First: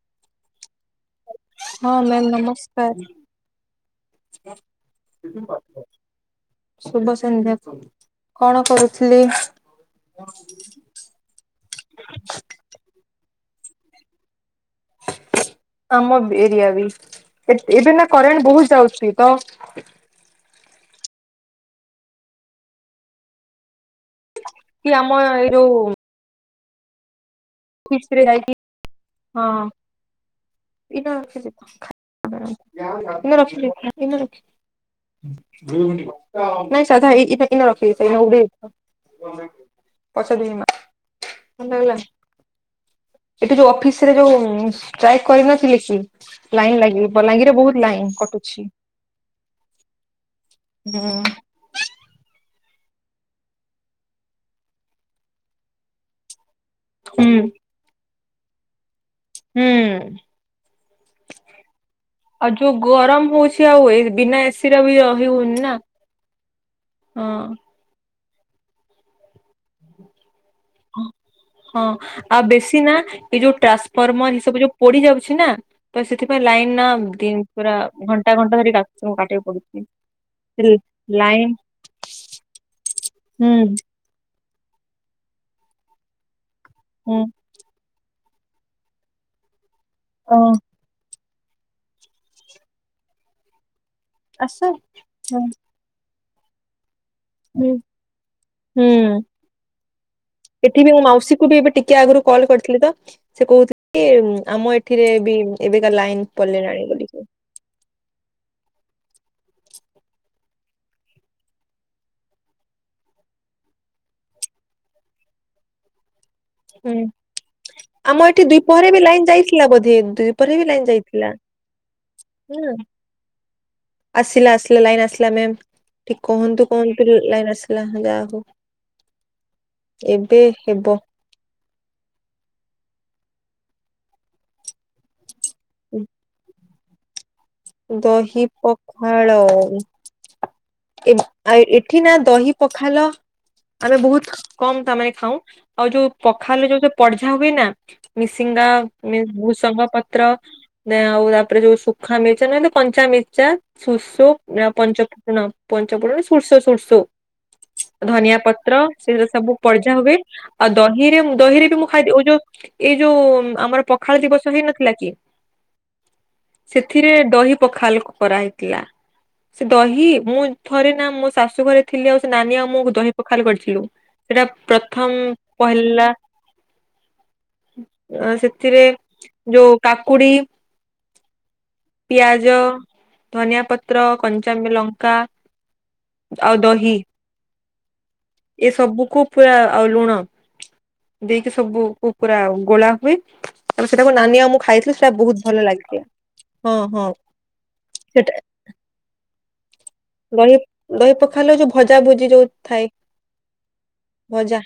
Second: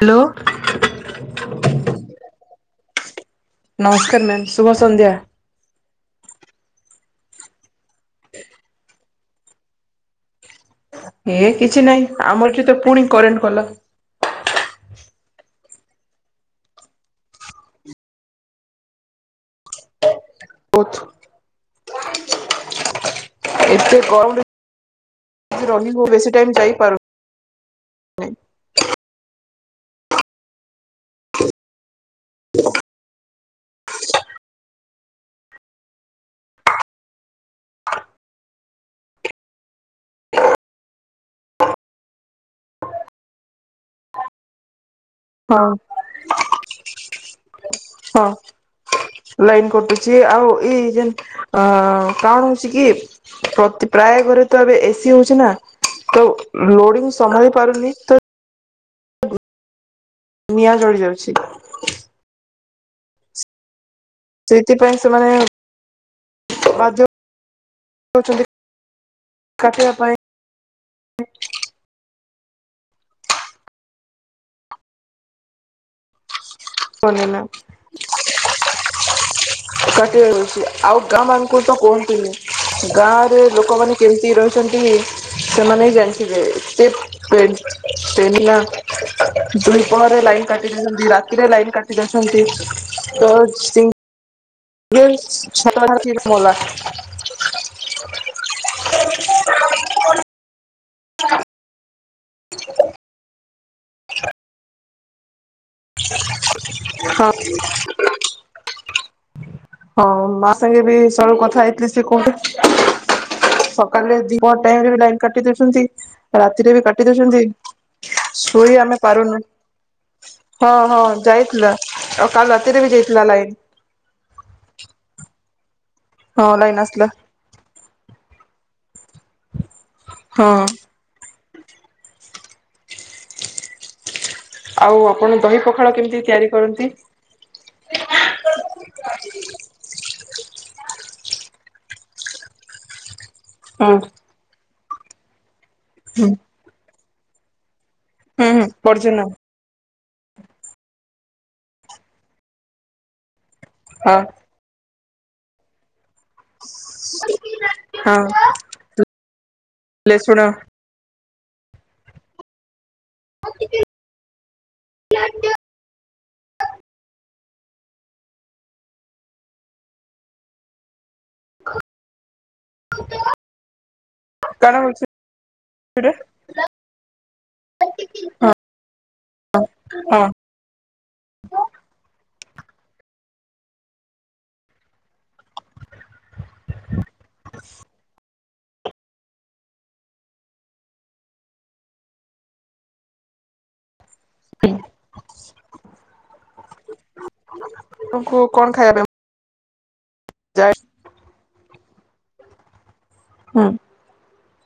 Hello ହଁ ma'am ନମସ୍କାର। ନମସ୍କାର ମ୍ୟାମ୍ ଶୁଭ ସନ୍ଧ୍ୟା। ଶୁଭ ସନ୍ଧ୍ୟା କଣ କରୁଥିଲି? ଏଇ କିଛି ନାହିଁ ଆମର ଚତ ପୁଣି କରେଣ୍ଟ ଗଲା। ଆମ ବି ଏରିଆ ବି ଏ ଏବେ ନା କରେଣ୍ଟ ବହୁତ ଯାଉଚି ତ [unintelligible] ଏତେ ଗରମ କି ଆମ ଏଇ ରେ ଯୋଉ ରହିବୁ ବେଶୀ ଟାଇମ୍ ଯାଇପାରୁ ଖୁସିରେ ଯାଇକି ହଁ [unintelligible] ନେ ରଖିଦେ ଗିନା ରଖି ନାଇଁ ସାଧା ଇ ଇନ ଇନ ରଖିଦେଇଥ ଇନ ଉଧେ ପଛରେ ଦେମି ମା। ହଲ ମହିଳାମାନେ ଇଲା ଏଠି ଯୋଉ ଅଫିସ୍ ଥିରେ ଯୋଉ ଟ୍ରାଏ ହଁ କରିନଥିଲି ସି ଲାଇନ୍ ଲାଗି ବଲାଙ୍ଗିରରେ ବହୁତ ଲାଇନ୍ କଟୁଛି। ଲାଇନ୍ କଟୁଚି ଆଉ ଏଇ ହୁଁ ଯେନ୍ ଅଁ କାଣ ହଉଚି କି ପ୍ରତି ପ୍ରାୟ ଘରେ ତ ଏବେ ଏ ସି ହୋଉଚି ନା ତ ଲୋଡ଼ି ଉ ହୁଁ। ସହାଳି ପାରୁନି ତ ହୁଁ। ନିଆଁ ଜଳି ଯାଉଛି। ଆଉ ଯୋଉ ଗରମ ହଉଛ୍ କି ଆଉ ଏ ବିନା ଏ ସି ର ସେଇଥିପାଇଁ ବି ରହି ସେମାନେ ହୋଉନି ନା ହଁ। ଅଚନ୍ତି କାଟିବା ପାଇଁ ହଁ। ହଁ ଆଉ ବେଶୀ ନାଁ ଏ ଯୋଉ ଟ୍ରାନ୍ସଫର୍ମର୍ ଏ ସବୁ ଯୋଉ ପୋଡ଼ି ଯାଉଛି ନା ତ ସେଥିପାଇଁ ଲାଇନ୍ ନା ଦିନ୍ ପାଇଁ ପୁରା ଘଣ୍ଟା ଘଣ୍ଟା ଧରି କାଥୁ କାଟକୁ ପଡ଼ୁଚି ହେଲ୍ ଗାଁମାନଙ୍କୁ ତ କୁହନ୍ତୁନି ଗାଁରେ ହୁଁ ଲୋକମାନେ କେମତି ରହିଛନ୍ତି ସେମାନେ ହିଁ ଜାଣିଥିବେ ସେ ହୁଁ। ସେ ହେଲା ଦିହିପହରେ ଓ ଲାଇନ୍ କାଟି ଦେଇଛନ୍ତି ରାତିରେ ଲାଇ କାଟି ଦୋଉଛନ୍ତି ତ ସିଁ ଆସ। ୱିଲସ୍ ହୁଁ ଛତା ଧରି [unintelligible] ହୁଁ ହୁଁ। ଏଠି ବି ମୋ ମାଉସୀକୁ ବି ଏବେ ଟିକେ ଆଗୁରୁ କଲ୍ କରିଥିଲି ତ ସେ କୋହୁ ଥୁଇ ଆମ ଏଠିରେ ବି ଏବେକା ଲାଇନ୍ ହଁ। ହଁ ମା ସାଙ୍ଗେ ବି ସଅଳୁ କଥା ହେଇଥିଲି ସେ କହୁଥୁ ସକାଳରେ ଦିପ ଟାଇମ୍ ରେ ବି ଲାଇନ୍ କାଟି ଦୋଉଚନ୍ତି। ରାତିରେ ବି ହୁଁ କାଟି ଦୋଉଛନ୍ତି ଆମ ଏଠି ଶୋଇ ଦ୍ୱିପହରେ ଆମେ ବି ଲାଇନ ପାରୁନୁ। ଯାଇଥିଲା ବୋଧେ ଦ୍ୱିପହରେ ବି ହଁ ଲାଇନ ହଁ ଯାଇଥିଲା ଆଉ କାଲି ରାତିରେ ବି ଯାଇଥିଲା ଲାଇନ୍। ଆସିଲା ଆସିଲା ଲାଇନ୍ ଆସିଲା ମେମ୍ ଠି ହଁ କୁହନ୍ତୁ ଲାଇନ ଆସିଲା କୁହନ୍ତୁ ଯୋଉ ଲାଇନ୍ ଆସିଲା ହେ ଯାଆକୁ। ଏବେ ହଁ। ହେବ। ଆଉ ଆପଣ ଦହି ପଖାଳ କେମିତି ତିଆରି କରନ୍ତି? ଦହି ପଖାଳ ଏ ଆ ଏଠି ନାଁ ଦହି ପଖାଲ ହଁ ଆମେ ବହୁତ କମ୍ ତାମାନେ ଖାଉଁ ଆଉ ଯୋଉ ହୁଁ ପଖାଲ ଯୋଉଥେ ପଡ଼ଝା ହୁଏ ନା? ହୁଁ ହୁଁ ମିସିଙ୍ଗା ମି ପଡିଛିନା ଭୃସଙ୍ଗ ପତ୍ର ଦେ ଆଉ ତାପରେ ଯୋଉ ଶୁଖା ମି ଚେନା ଦୁ ପଞ୍ଚା ମିର୍ଚା ହଁ ସୁର୍ସ ଆ ପଞ୍ଚ ଫୁଟଣ ପଞ୍ଚ ଫୁଟଣ ସୁର୍ସ ସୁର୍ସ। ହଁ ଧନିଆ ପତ୍ର ସେ ୟୋଉ ସବୁ ପଡ଼ଜା ହୁଏ ହେଲେ ଶୁଣ ଆ ଦହିରେ ମୁଁ ଦହିରେ ବି ମୁଁ ଖାଇ ଦିଏ ଓ ଯୋଉ ଏ ଯୋଉ ଆମର ପଖାଳ ଦିବସ ହେଇନଥିଲା କି? ତିରେ ଦହି ପଖାଲ କରାହେଇଥିଲା। ସେ ଦହି ମୁଁ ଥରେ ନାଁ ମୋ ଶାଶୁ ଘରେ ଥିଲି ଆଉ ସେ ନାନୀ ଆଉ ମୁଁ ଦହି ପଖାଲ କରିଥିଲୁ ସେଟା କଣ ହଉଛି ପ୍ରଥମ ପହେଲା ଏଇଟା ଅଁ ସେଥିରେ ଯୋଉ ହଁ କାକୁଡ଼ି ପିଆଜ ଧନିଆ ପତ୍ର କଞ୍ଚାମୀ ଲଙ୍କା ଆଉ ଦହି ଏସବୁକୁ ପୁରୁରା ଆଉ ଲୁଣ। ଦେଇକି ସବୁ ପୁରା ଗୋଳା ହୁଏ ତା ସେଟା ନାନୀ ଆଉ ମୁକୁ ଖାଇଥିଲି ସେଇଟା ବହୁତ ଭଲ ଲାଗିଥିଲା। ହଁ ହଁ ସେଟା ଆପଣଙ୍କୁ କଣ ଖାଇଚ? ଦହି ଦହି ପଖାଇଲେ ଯୋଉ ଭଜା ଭୁଜି ଯୋଉ ଥାଏ। ହଁ। ଭଜା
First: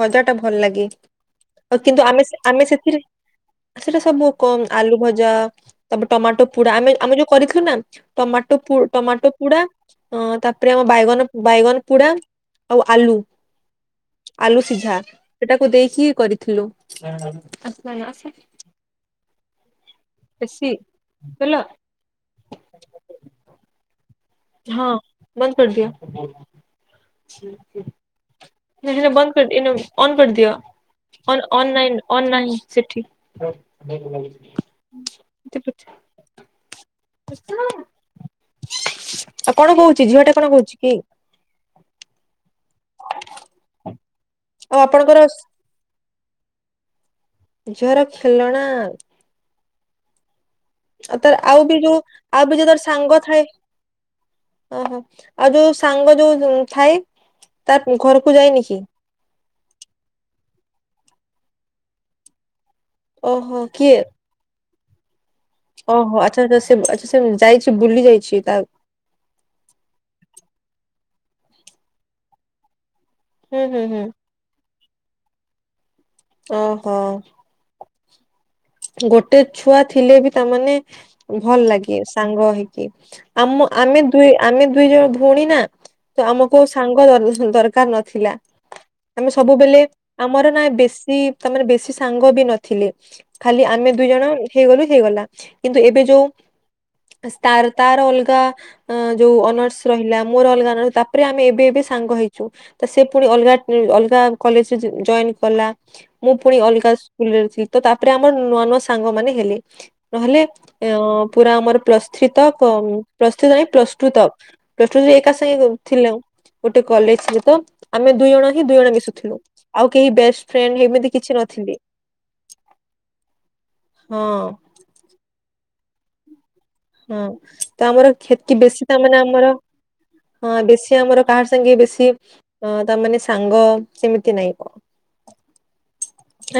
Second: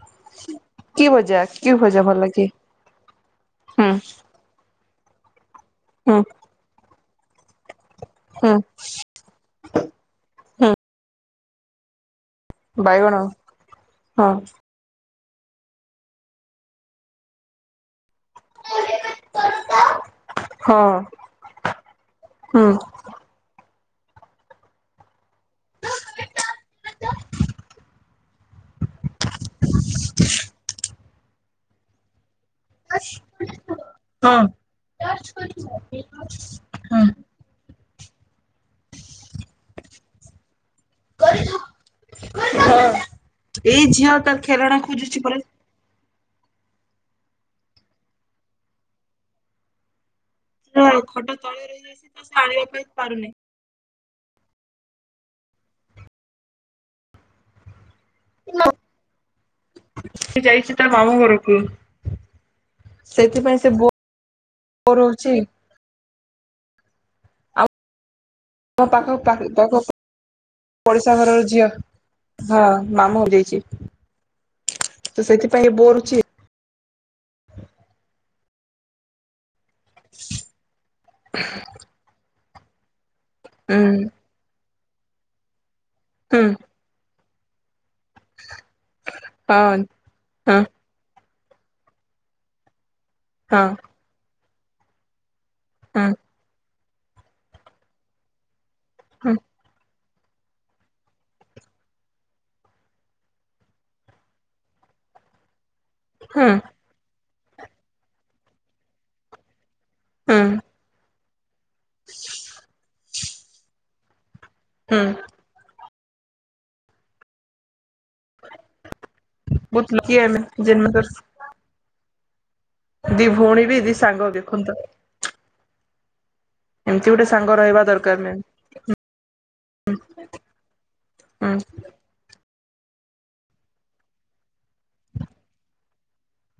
ଭଜା ଟା ଭଲ ଲାଗେ କି ଭଜା କି ଆଉ ଭଜା କିନ୍ତୁ ଭଲ ଆମେ ଲାଗେ? ଆମେ ସେଥିରେ ହୁଁ। କମ ଆଲୁ ଭଜା ତାପରେ ହୁଁ ଟମାଟୋ ପୋଡା ଆମେ ଆମେ ଯୋଉ କରିଥିଲୁ ନା ହୁଁ ଟମାଟୋ ପୁ ଟମାଟୋ ପୋଡା ଅ ତାପରେ ହୁଁ ଆମ ବାଇଗଣ ବାଇଗଣ ପୋଡା। ଆଉ ବାଇଗଣ ଆଲୁ ହଁ ଆଲୁ ସିଝା। ସେଟାକୁ ଦେଇଖୀ କରିଥିଲୁ। ବେଶୀ ହଁ [unintelligible] ହୁଁ। ହଁ ବନ୍ଦ କରି ଦିଅ। [inaudible] [unintelligible] ସେଥିରେ ବନ୍ଦ କରି ଅନ କରିଦିଅ ଅନାଇ ନାଇଁ ଅନାଇ ନାଇଁ ସେଠି କୋଉଠି ହଁ ଲାଗିଛି ହଁ ସେପଟେ ଆଉ କଣ କହୁଛି ଝିଅ ଟା କଣ କହୁଛି କି? ହଁ ଏଇ ଝିଅ ତାର ଆଉ ଖେଳଣା ଆପଣଙ୍କର ଖୋଜୁଛି ଝିଅର ଖେଳଣା [unintelligible] ଆଉ ଖଟ ତାର ତଳେ ଆଉ ବି ଯୋଉ ରହିଯାଇଛି ତ ସେ ଆଉ ବି ଆଣିବା ଯୋଉ ପାଇଁ ତାର ସାଙ୍ଗ ପାରୁନି ଥାଏ। ଓହୋ ଆଉ ଯୋଉ ସାଙ୍ଗ ଯୋଉ ଥାଏ ତା ଘରକୁ ଯାଇଏନି। ସେ ଯାଇଛି ତା ମାମଁ ଘରକୁ ଓହୋ ସେଥିପାଇଁ ସେ ପ କିଏ କରୁଛି। ଓହୋ ଆଚ୍ଛା ଆଛା ସେ ଆଚ୍ଛା ସେ ଯାଇଛି ବୁଲି ଯାଇଛି ତା ମୋ ପାଖଖ ପାଖ ପଡ଼ିଶା ଘରର ଝିଅ ହଁ ମାମୁଲ ହୁଁ ଦେଇଚି ହୁଁ ହୁଁ ତ ସେଥିପାଇଁ ବୋରୁଛି ଓହୋ। ଗୋଟେ ଛୁଆ ଥିଲେ ବି ତାମାନେ ଭଲ ଲାଗେ ସାଙ୍ଗ ହେଇକି। ଆମ ହୁଁ ଆମେ ଦୁଇ ଆମେ ଦୁଇ ଜଣ ଭଉଣୀ ନା ତ ହୁଁ ଆମକୁ ସାଙ୍ଗ ଦରକାର ନଥିଲା ଥିଲା ଆମେ ସବୁବେଳେ ହଁ ଆମର ହଁ ନା ବେଶୀ ତା ମାନେ ବେଶୀ ସାଙ୍ଗ ବି ନଥିଲେ ଖାଲି ହଁ ଆମେ ଦୁଇ ଜଣ ହେଇଗଲୁ ହେଇଗଲା। କିନ୍ତୁ ଏବେ ହଁ ଯୋଉ ତାର ତାର ଅଲଗା ହଁ ଯୋଉ ଅନର୍ସ ରହିଲା। ମୋର ଅଲଗା ତାପରେ ଆମେ ଏବେ ଏବେ ସାଙ୍ଗ ହେଇଛୁ। ତ ସେ ପୁଣି ଅଲଗା ଅଲଗା କଲେଜରେ ଜଏନ୍ କଲା। ମୁଁ ହଁ ପୁଣି ଅଲଗା ସ୍କୁଲରେ ଥିଲି ତ ତା ତାପରେ ଆମର ନୂଆ ନୂଆ ସାଙ୍ଗ ମାନେ ହେଲେ ହଁ ନହେଲେ ଅ ପୁରା ଆମର ପ୍ଲସ୍ ଥ୍ରୀ ତକ୍ [unintelligible] ପ୍ଲସ ଟୁ ତକ୍ ପ୍ଲସ ହୁଁ ଟୁ ଏକା ସାଙ୍ଗେ ଥିଲୁ ଗୋଟେ କଲେଜରେ ତ ଆମେ ଦୁଇ ଜଣ ହିଁ ଦୁଇ ଜଣ ମିଶୁଥିଲୁ। ବହୁତ ଆଉ କେହି ଲକି ଆମେ ବେଷ୍ଟ ଫ୍ରେଣ୍ଡ ଏମିତି ଜନ୍ମକରିଛୁ କିଛି ନଥିଲୁ। ଦି ଭଉଣୀ ବି ଦି ହଁ ସାଙ୍ଗ ଦେଖନ୍ତି। ଏମିତି ଗୋଟେ ସାଙ୍ଗ ହଁ ରହିବା ତ ଆମର ଦରକାର ମ୍ୟାମ୍ କ୍ଷତି ବେଶୀ ତା ମାନେ ଆମର। ହୁଁ। ହଁ ବେଶୀ ଆମର କାହା ସାଙ୍ଗେ ବେଶୀ ଅ ତା ମାନେ ସାଙ୍ଗ ସେମିତି ନାଇଁ।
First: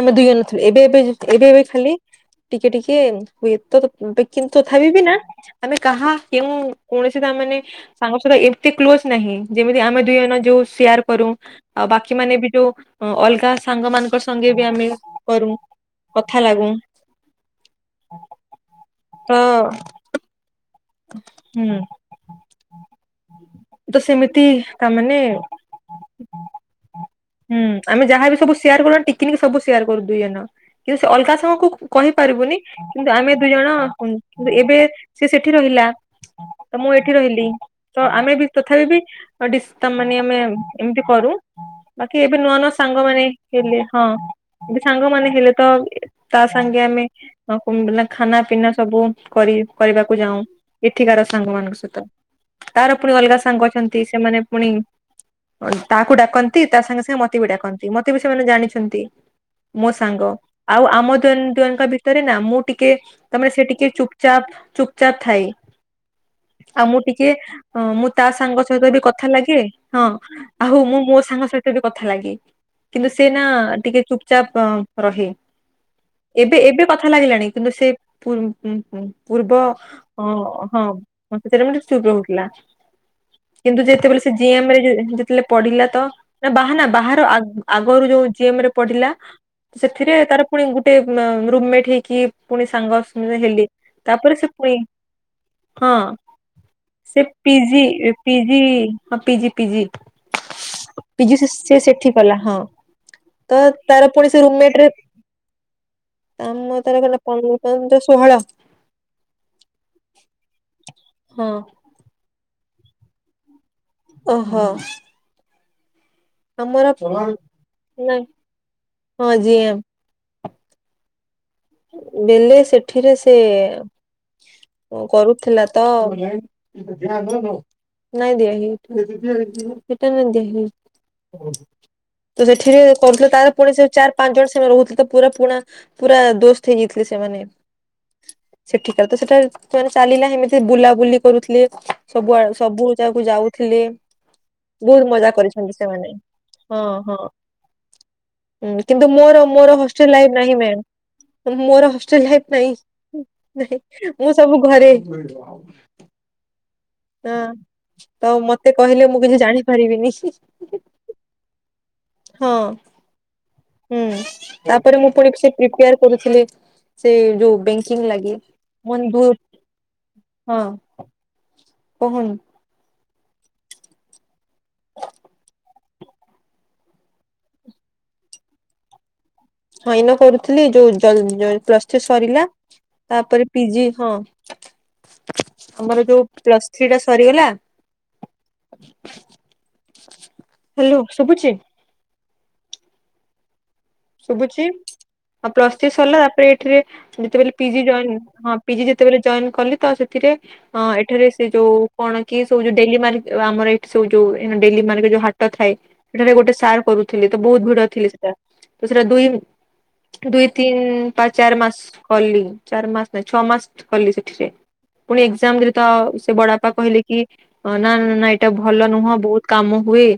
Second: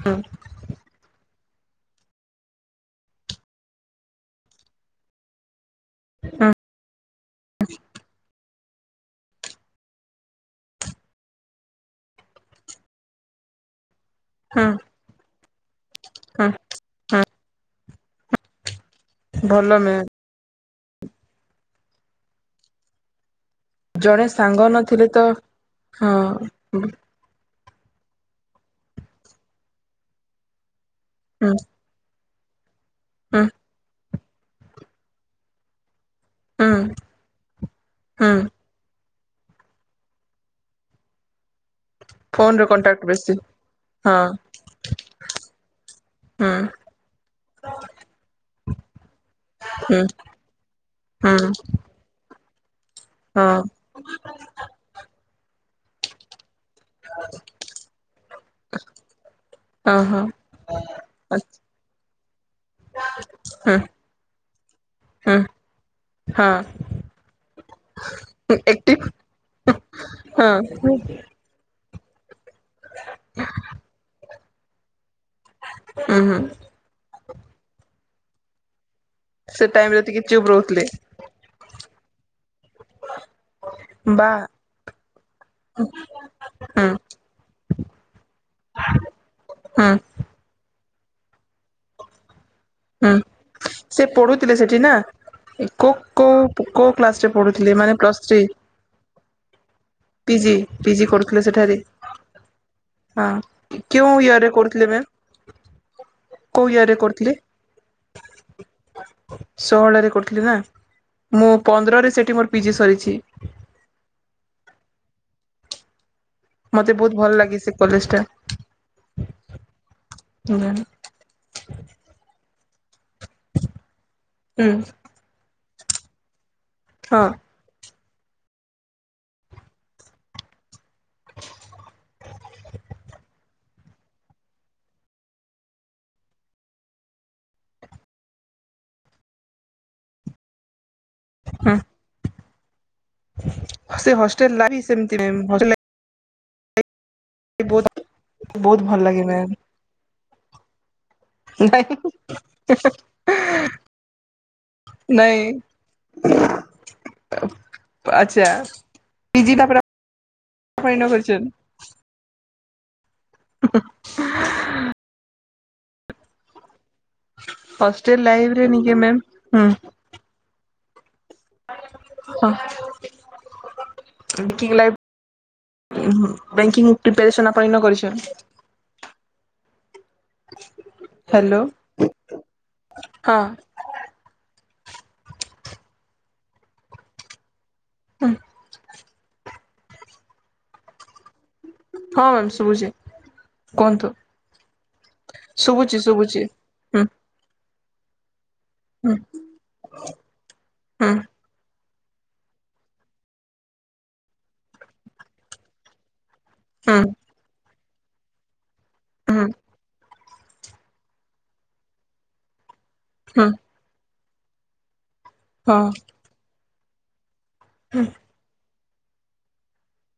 ଆମେ ହୁଁ ଦୁଇ ଜଣ ଥିଲୁ ଏବେ ଏବେ ଏବେ ଏବେ ଖାଲି ଟିକେ ଟିକେ ହୁଏ ତ କିନ୍ତୁ ତଥାବି ନା ଆମେ କାହା କେଉଁ କୌଣସି କାମ ନାଇ ସାଙ୍ଗ ଛଡା ଏମିତି କ୍ଲୋଜ ନାହିଁ ଯେମିତି ଆମେ ଦୁଇ ଜଣ ଯୋଉ ସେୟାର କରୁ। ଆଉ ବାକି ମାନେ ବି ଯୋଉ ଅଲଗା ସାଙ୍ଗ ମାନଙ୍କର ସଙ୍ଗେ ହୁଁ ବି ଆମେ କରୁ କଥା ହୁଁ ଲାଗୁ। ତ୍ ଭଲ ମ୍ୟାମ୍ ହୁଁ ତ ଜଣେ ସେମିତି ସାଙ୍ଗ ତା ନଥିଲେ ମାନେ ତ ହଁ। ହୁଁ ଆମେ ଯାହାବି ସବୁ ସେୟାର କରୁ ଟିକିନିଖି ସବୁ ସେୟାର କରୁ ଦୁଇ କିନ୍ତୁ ସେ ଅଲଗା ହୁଁ ସାଙ୍ଗ କୁ କହିପାରିବୁନି କିନ୍ତୁ ଆମେ ହୁଁ ଦୁଇ ଜଣ ଏବେ ସେ ସେଠି ରହିଲା। ତ ମୁଁ ଏଇଠି ରହିଲି ତ ହୁଁ ଆମେ ବି ତଥାପି ବି ଡିଷ୍ଟା ମାନେ ଆମେ ଏମିତି କରୁ। ବାକି ଏବେ ନୂଆ ଫୋନରେ ନୂଆ କଣ୍ଟାକ୍ଟ ସାଙ୍ଗମାନେ ବେଶୀ ହେଲେ ହଁ। ଏ ସାଙ୍ଗମାନେ ହେଲେତ ତା ହୁଁ ସାଙ୍ଗେ ଆମେ ହ ଖାନା ପିନା ସବୁ କରି ହୁଁ କରିବାକୁ ଯାଉ ଏଠିକାର ସାଙ୍ଗ ହୁଁ ମାନଙ୍କ ସହିତ। ତାର ପୁଣି ଅଲଗା ହଁ ସାଙ୍ଗ ଅଛନ୍ତି ସେମାନେ ପୁଣି ତାହାକୁ ଡାକନ୍ତି। ତା ସାଙ୍ଗେ ସାଙ୍ଗେ ମୋତେ ବି ଡାକନ୍ତି ମୋତେ ବି ସେମାନେ ଜାଣିଛନ୍ତି। ମୋ ହଁ ସାଙ୍ଗ ହଁ ଆଉ ଆମ ଦୁଇ ଜଣଙ୍କ ଭିତରେ ନା ମୁଁ ଟିକେ ତମେ ସେ ହୁଁ ଟିକେ ଚୁପଚାପ ଚୁପଚାପ ହୁଁ ଥାଏ। ହଁ ଆଉ ମୁଁ ଟିକେ ଅ ମୁଁ ତା ସାଙ୍ଗ ସହିତ ବି ଏକ୍ଟିଭ କଥା ଲାଗେ ହଁ। ଆଉ ମୁଁ ହଁ। ମୋ ସାଙ୍ଗ ସହିତ ବି କଥା ଲାଗେ କିନ୍ତୁ ସେ ନା ଟିକେ ଚୁପ ଚାପ ରହେ ହୁଁ ଏବେ ଏବେ କଥା ଲାଗିଲାଣି କିନ୍ତୁ ସେ ପୂର୍ବ ସେ ଟାଇମ ରେ ଟିକେ ଅ ଚୁପ୍ ରହୁଥିଲେ ହଁ ସେଥିରେ ମତେ ସେ ଚୁପ୍ ରଉଥିଲା। କିନ୍ତୁ ଯେତେବେଳେ ବା ସେ ଜିଏମ ରେ ଯେତେବେଳେ ପଢିଲା ତ ନା ବାହାନା ହୁଁ ବାହାର ଆଗରୁ ଯୋଉ ଜିଏମ ରେ ପଢିଲା ହୁଁ ସେଥିରେ ତାର ପୁଣି ଗୋଟେ ରୁମ୍ ମେଟ୍ ହେଇକି। ପୁଣି ହୁଁ ସାଙ୍ଗମି ହେଲି ତାପରେ ସେ ପଢୁଥିଲେ ପୁଣି ସେଠି ନା ହଁ କୋଉ କୋଉ କୋଉ କ୍ଲାସ ସେ ରେ ପଢୁଥିଲେ ପିଜି ମାନେ ପ୍ଲସ୍ ଥ୍ରୀ ପିଜି ହଁ ପିଜି ପିଜି। ପିଜି ପିଜି କରୁଥିଲେ ସେ ସେଠାରେ ସିଏ ସେଠି କଲା ହଁ। ତ ହଁ ତାର କେଉଁ ପୁଣି ଇୟର ସେ ରୁମମେଟ୍ ରେ କରୁଥିଲେ ମ୍ୟାମ୍ କୋଉ ତମ ଇୟର ରେ ତାର କହିଲ କରୁଥିଲେ ପନ୍ଦ ପନ୍ଦର ଷୋହଳ। ଷୋହଳରେ କରୁଥିଲି ନା ହଁ ମୁଁ ପନ୍ଦରରେ ସେଠି ମୋର ପିଜି ସରିଛି। ଓହୋ। ମତେ ଆମର ବହୁତ ଭଲ ଲାଗେ ସେ କଲେଜ ଟା ନାଇଁ ହଁ ଜିଏମ ହୁଁ। ଦେଲେ ସେଠିରେ ସେ କଣ କରୁଥିଲା ହଁ ତ ନାଇଁ ଦିଆ ହେଇନି ସେଟା ନାଇଁ ଦିଆହେଇନି। ତ ସେଠିରେ କରୁଥିଲ ତା ପୁଣି ସେ ଚାରି ପାଞ୍ଚ ଜଣ ସେମାନେ ରହୁଥିଲେ ତ ପୁରା ପୁଣା ପୁରା ଦୋସ୍ତ। ହେଇଯାଇଥିଲେ ସେମାନେ ସେଠିକାର ତ ସେଟା ସେମାନେ ଚାଲିଲା ସେମିତି ବୁଲାବୁଲି କରୁଥିଲେ ହୁଁ ସବୁଆ ସବୁ ଯାକୁ ଯାଉଥିଲେ। ସେ ହଷ୍ଟେଲ ଲାଇଫ ବହୁତ ସେମିତି ମଜା ମ୍ୟାମ୍ ହଷ୍ଟେଲ କରିଛନ୍ତି ସେମାନେ ହଁ ହଁ। ଲାଇଫ ବହୁତ ବହୁତ ଉଁ ଭଲ କିନ୍ତୁ ଲାଗେ ମୋର ମ୍ୟାମ୍ ମୋର ହଷ୍ଟେଲ ଲାଇଫ ନାହିଁ ମେନ୍। ମୋର ନାଇଁ ହଷ୍ଟେଲ ନାଇଁ ନାହିଁ ମୁଁ ସବୁ ଘରେ ନାଇଁ ନାଁ ତ ଆଚ୍ଛା ମତେ କହିଲେ ମୁଁ କିଛି ଜାଣିପାରିବିନି ହିଁ। ଆପଣ ଏନ କରିଚନ୍। ହଁ। ହୁଁ ତାପରେ ମୁଁ ପୁଣି ସେ ପ୍ରିପେୟାର କରୁଥିଲି। ସେ ଯୋଉ ବେଙ୍କିଙ୍ଗ୍ ହଷ୍ଟେଲ ଲାଗି ଲାଇଫରେ ନିଜେ ମନ୍ ମ୍ୟାମ୍ ଦୁ ହୁଁ ହଁ। କହୁନି ହ ଉଁ ବେକିଙ୍ଗ ଲାଇଫ୍ ଉଁ ହୁଁ ବ୍ୟାଙ୍କିଂ ପ୍ରିପାରେସନ୍ ଆପଣ ଏନ କରିଛନ୍। ହଁ ଏନ କରୁଥିଲି ଯୋଉ ଜଲ୍ ଜଲ୍ ହ୍ୟାଲୋ ପ୍ଲସ୍ ଥ୍ରୀ ସରିଲା ହଁ ତାପରେ ପିଜି ହଁ। ଆମର ଯୋଉ ପ୍ଲସ୍ ଥ୍ରୀଟା ସରିଗଲା। ହୁଁ। ହ୍ୟାଲୋ ଶୁଭୁଚି। ହଁ ମ୍ୟାମ୍ ଶୁଭୁଚି। ଶୁଭୁଚି ଆଉ ପ୍ଲସ୍ ଥ୍ରୀ ଶୁଭୁଛି ସରିଲା ଶୁଭୁଛି। ତାପରେ ଏଠିରେ ହୁଁ ଯେତେବେଲେ ପିଜି ଜଏନ୍ ହଁ। ପିଜି ହୁଁ ଯେତେବେଲେ ଜଏନ୍ କଲି ତ ସେଥିରେ ଅଁ ହୁଁ ଏଠାରେ ସିଏ ଯୋଉ କଣ କି ସବୁ ଯୋଉ ଡେଲି ମାର୍କ ଓ ଆମର ଏଠି ସବୁ ଯୋଉ ଡେଲି ମାର୍କେ ଯୋଉ ହାଟ ଥାଏ ସେଠାରେ ଗୋଟେ ସାର ହୁଁ କରୁଥିଲେ ତ ବୋହୁତ ଭିଡ ଥିଲେ ସେଟା। ତ ସେଟା ଦୁଇ ଉଁ ଦୁଇ ତିନ ପା ଚାର୍ ମାସ୍ କଲି ଚାର୍ ମାସ୍ ନାଇଁ ହୁଁ ଛଅ ହୁଁ ମାସ୍ କଲି ସେଠିରେ ପୁଣି ଏଗ୍ଜାମ ଦେଲି ହଁ ତ ସେ ବଡବାପା କହିଲେ କି ଅଁ ନା ନାନା ନା ଏଇଟା ଭ ଭଲ ନୁହଁ ବୋହୁତ କାମ ହୁଏ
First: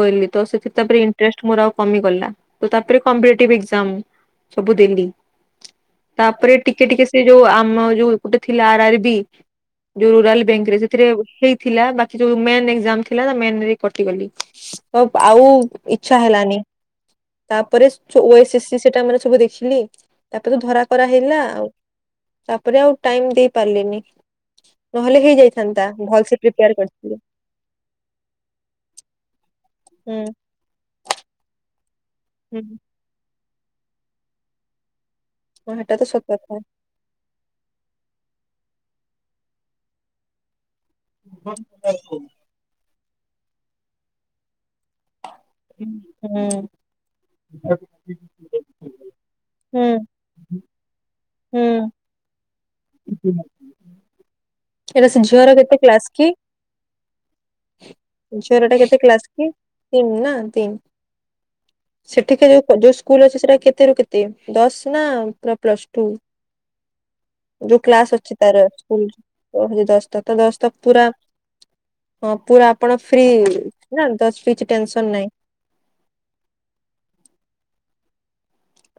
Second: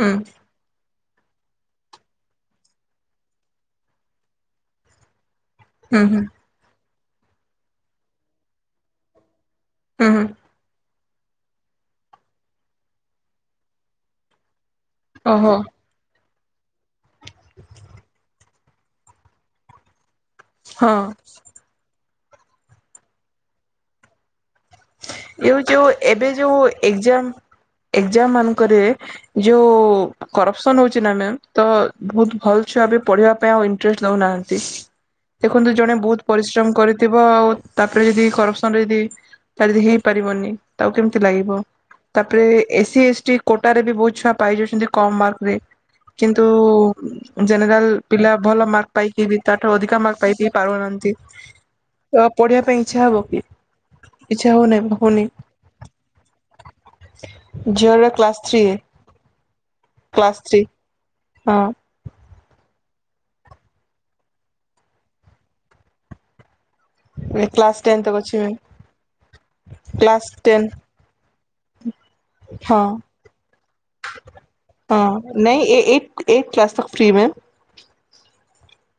ହୁଁ ବୋଇଲେ ତ ସେଥି ତାପରେ ଇଣ୍ଟରେଷ୍ଟ ମୋର ଆଉ କମିଗଲା। ତ ତାପରେ କମ୍ପିଟେଟିଭ ଏଗ୍ଜାମ୍ ସବୁ ଦେଲି ହୁଁ ହୁଁ ତାପରେ ଟିକେ ଟିକେ ସେଇ ଯୋଉ ଆମ ଯୋଉ ଗୋଟେ ଥିଲା ଆର୍ ଆର୍ ବି ଯୋଉ ହୁଁ ରୁରାଲ ବ୍ୟାଙ୍କରେ ସେ ତିରେବୁ ହେଇଥିଲା ବାକି ଯୋଉ ମେନ୍ ଏଗ୍ଜାମ ଥିଲା ତା ମେନରେ କଟିଗଲି ତ ଆଉ ଓହୋ ଇଚ୍ଛା ହେଲାନି। ତାପରେ ସ୍ ଯୋଉ ଏସ୍ ଏସ୍ ସି ସେ ଟାଇମିରେ ସବୁ ଦେଖିଲି ତାପରେ ଧରା ହଁ କରା ହେଇଲା ଆଉ ତାପରେ ଆଉ ଟାଇମ୍ ଦେଇ ପାରିଲନି ନହେଲେ ଏଉ ହେଇଯାଇଥାନ୍ତା ଯୋଉ ଭଲ ସେ ପ୍ରିପେୟାର କରିଥିଲେ। ଏଗ୍ଜାମମାନଙ୍କରେ ଯୋଉ ହୁଁ। କରପସନ୍ ହଉଛି ନା ମ୍ୟାମ୍ ତ ଭୋଉତ ହୁଁ ଭଲ୍ ଛୁଆ ବି ପଢିବା ପାଇଁ ଆଉ ଇଣ୍ଟରେଷ୍ଟ ଦଉନାହାନ୍ତି। ଦେଖନ୍ତୁ ହଁ, ଜଣେ ହେଟା ତ ବୋହୁତ ସତ କଥା ପରିଶ୍ରମ କରିଥିବ ଆଉ ତାପରେ ଯଦି କରପସନରେ ଯଦି ଛାଡି ଦେଖିକି ପାରିବନି ତାକୁ କେମତି ଲାଗିବ ତାପରେ ଏସି ଏସ୍ ଟି କୋଟାରେ ବି ବୋହୁତ ଛୁଆ ପାଇଯାଉଛନ୍ତି। କମ୍ ମାର୍କରେ। କିନ୍ତୁ ହୁଁ ଉ ଜେନେରାଲ୍ ପିଲା ଭଲ ମାର୍କ ପାଇକି ବି ତାଠୁ ହୁଁ ଅଧିକା ମାର୍କ ପାଇକି ପାଉନାହାନ୍ତି ହୁଁ ତ ପଢିବା ପାଇଁ ଇଚ୍ଛା ହବ କି ଇଚ୍ଛା ହଉ ନାଇଁ। ଏବେ ସେ ଝିଅର କେତେ କ୍ଲାସ୍ କି? ଝିଅର କ୍ଲାସ ଉଁ ଥ୍ରୀ ଝିଅର ଏଟା କେତେ କ୍ଲାସ୍ କି ତିନ୍ ନା କ୍ଲାସ ଥ୍ରୀ ତିନ୍। ହଁ। ସେଠିକେ ଯୋଉ କ ଯୋଉ ସ୍କୁଲ ଅଛି ସେଟା କେତେ ରୁ କେତେ ଦଶ ନା ପୁରା ପ୍ଲସ୍ ଟୁ। ଯୋଉ ଟେନ୍ ତକ କ୍ଲାସ ଅଛି ମ୍ୟାମ। ତାର ସ୍କୁଲର। ପଢିକି ଦଶଟା ତ ଦଶ ତ ପୁରା ହଁ ପୁରା ଆପଣ ଫ୍ରି ନା [unintelligible] କିଛି ଟେନସନ୍ ନାହିଁ। ନାଇଁ ଏ ଏଇ ଏଇଟ୍ କ୍ଲାସ୍ ତକ୍ ଫ୍ରି ମେ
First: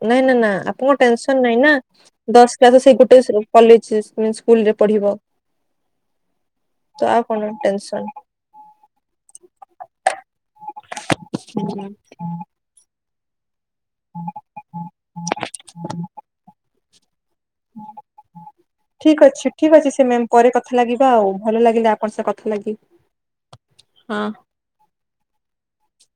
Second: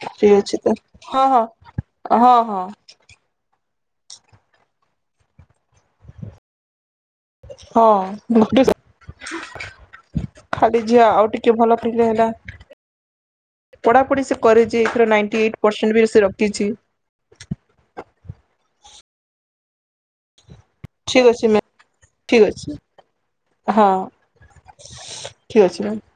ନାଇଁ ନା ନା ଆପଣ ହଁ ଟେନସନ୍ ହଁ ନାଇଁ ନା ହଁ ଦଶ ହଁ କ୍ଲାସରେ ସେଇ ଗୋଟାଏ ଶ୍ରେ କଲେଜ ସେଇ [unintelligible] ସ୍କୁଲରେ ପଢିବ। ତ ଆଉ କଣ ହଁ ଟେନସନ। ଭୁବନେଶ୍ଵର ଖାଲି ଝିଅ ଆଉ ଟିକେ ଭଲ ପିଥିଲେ ହେଲା। ପଢାପଢି ସେ କରିଚି ଏଥର ନାଇଟ୍ ଏଇଟିପସେଣ୍ଟ ବି ସେ ରଖିଚି। ଠିକ୍ ଅଛି ଠିକ୍ ଅଛି ସେ ମ୍ୟମ୍। ପରେରେ କଥା ଲାଗିବା ଠିକ୍ ଆଉ ଅଛି ଭଲ ମ୍ୟାମ୍ ଲାଗିଲା ଆପଣ ସହ ଠିକ୍ କଥା ଅଛି ଲାଗିକି ହଁ। ଠିକ୍ ଅଛି ମ୍ୟାମ।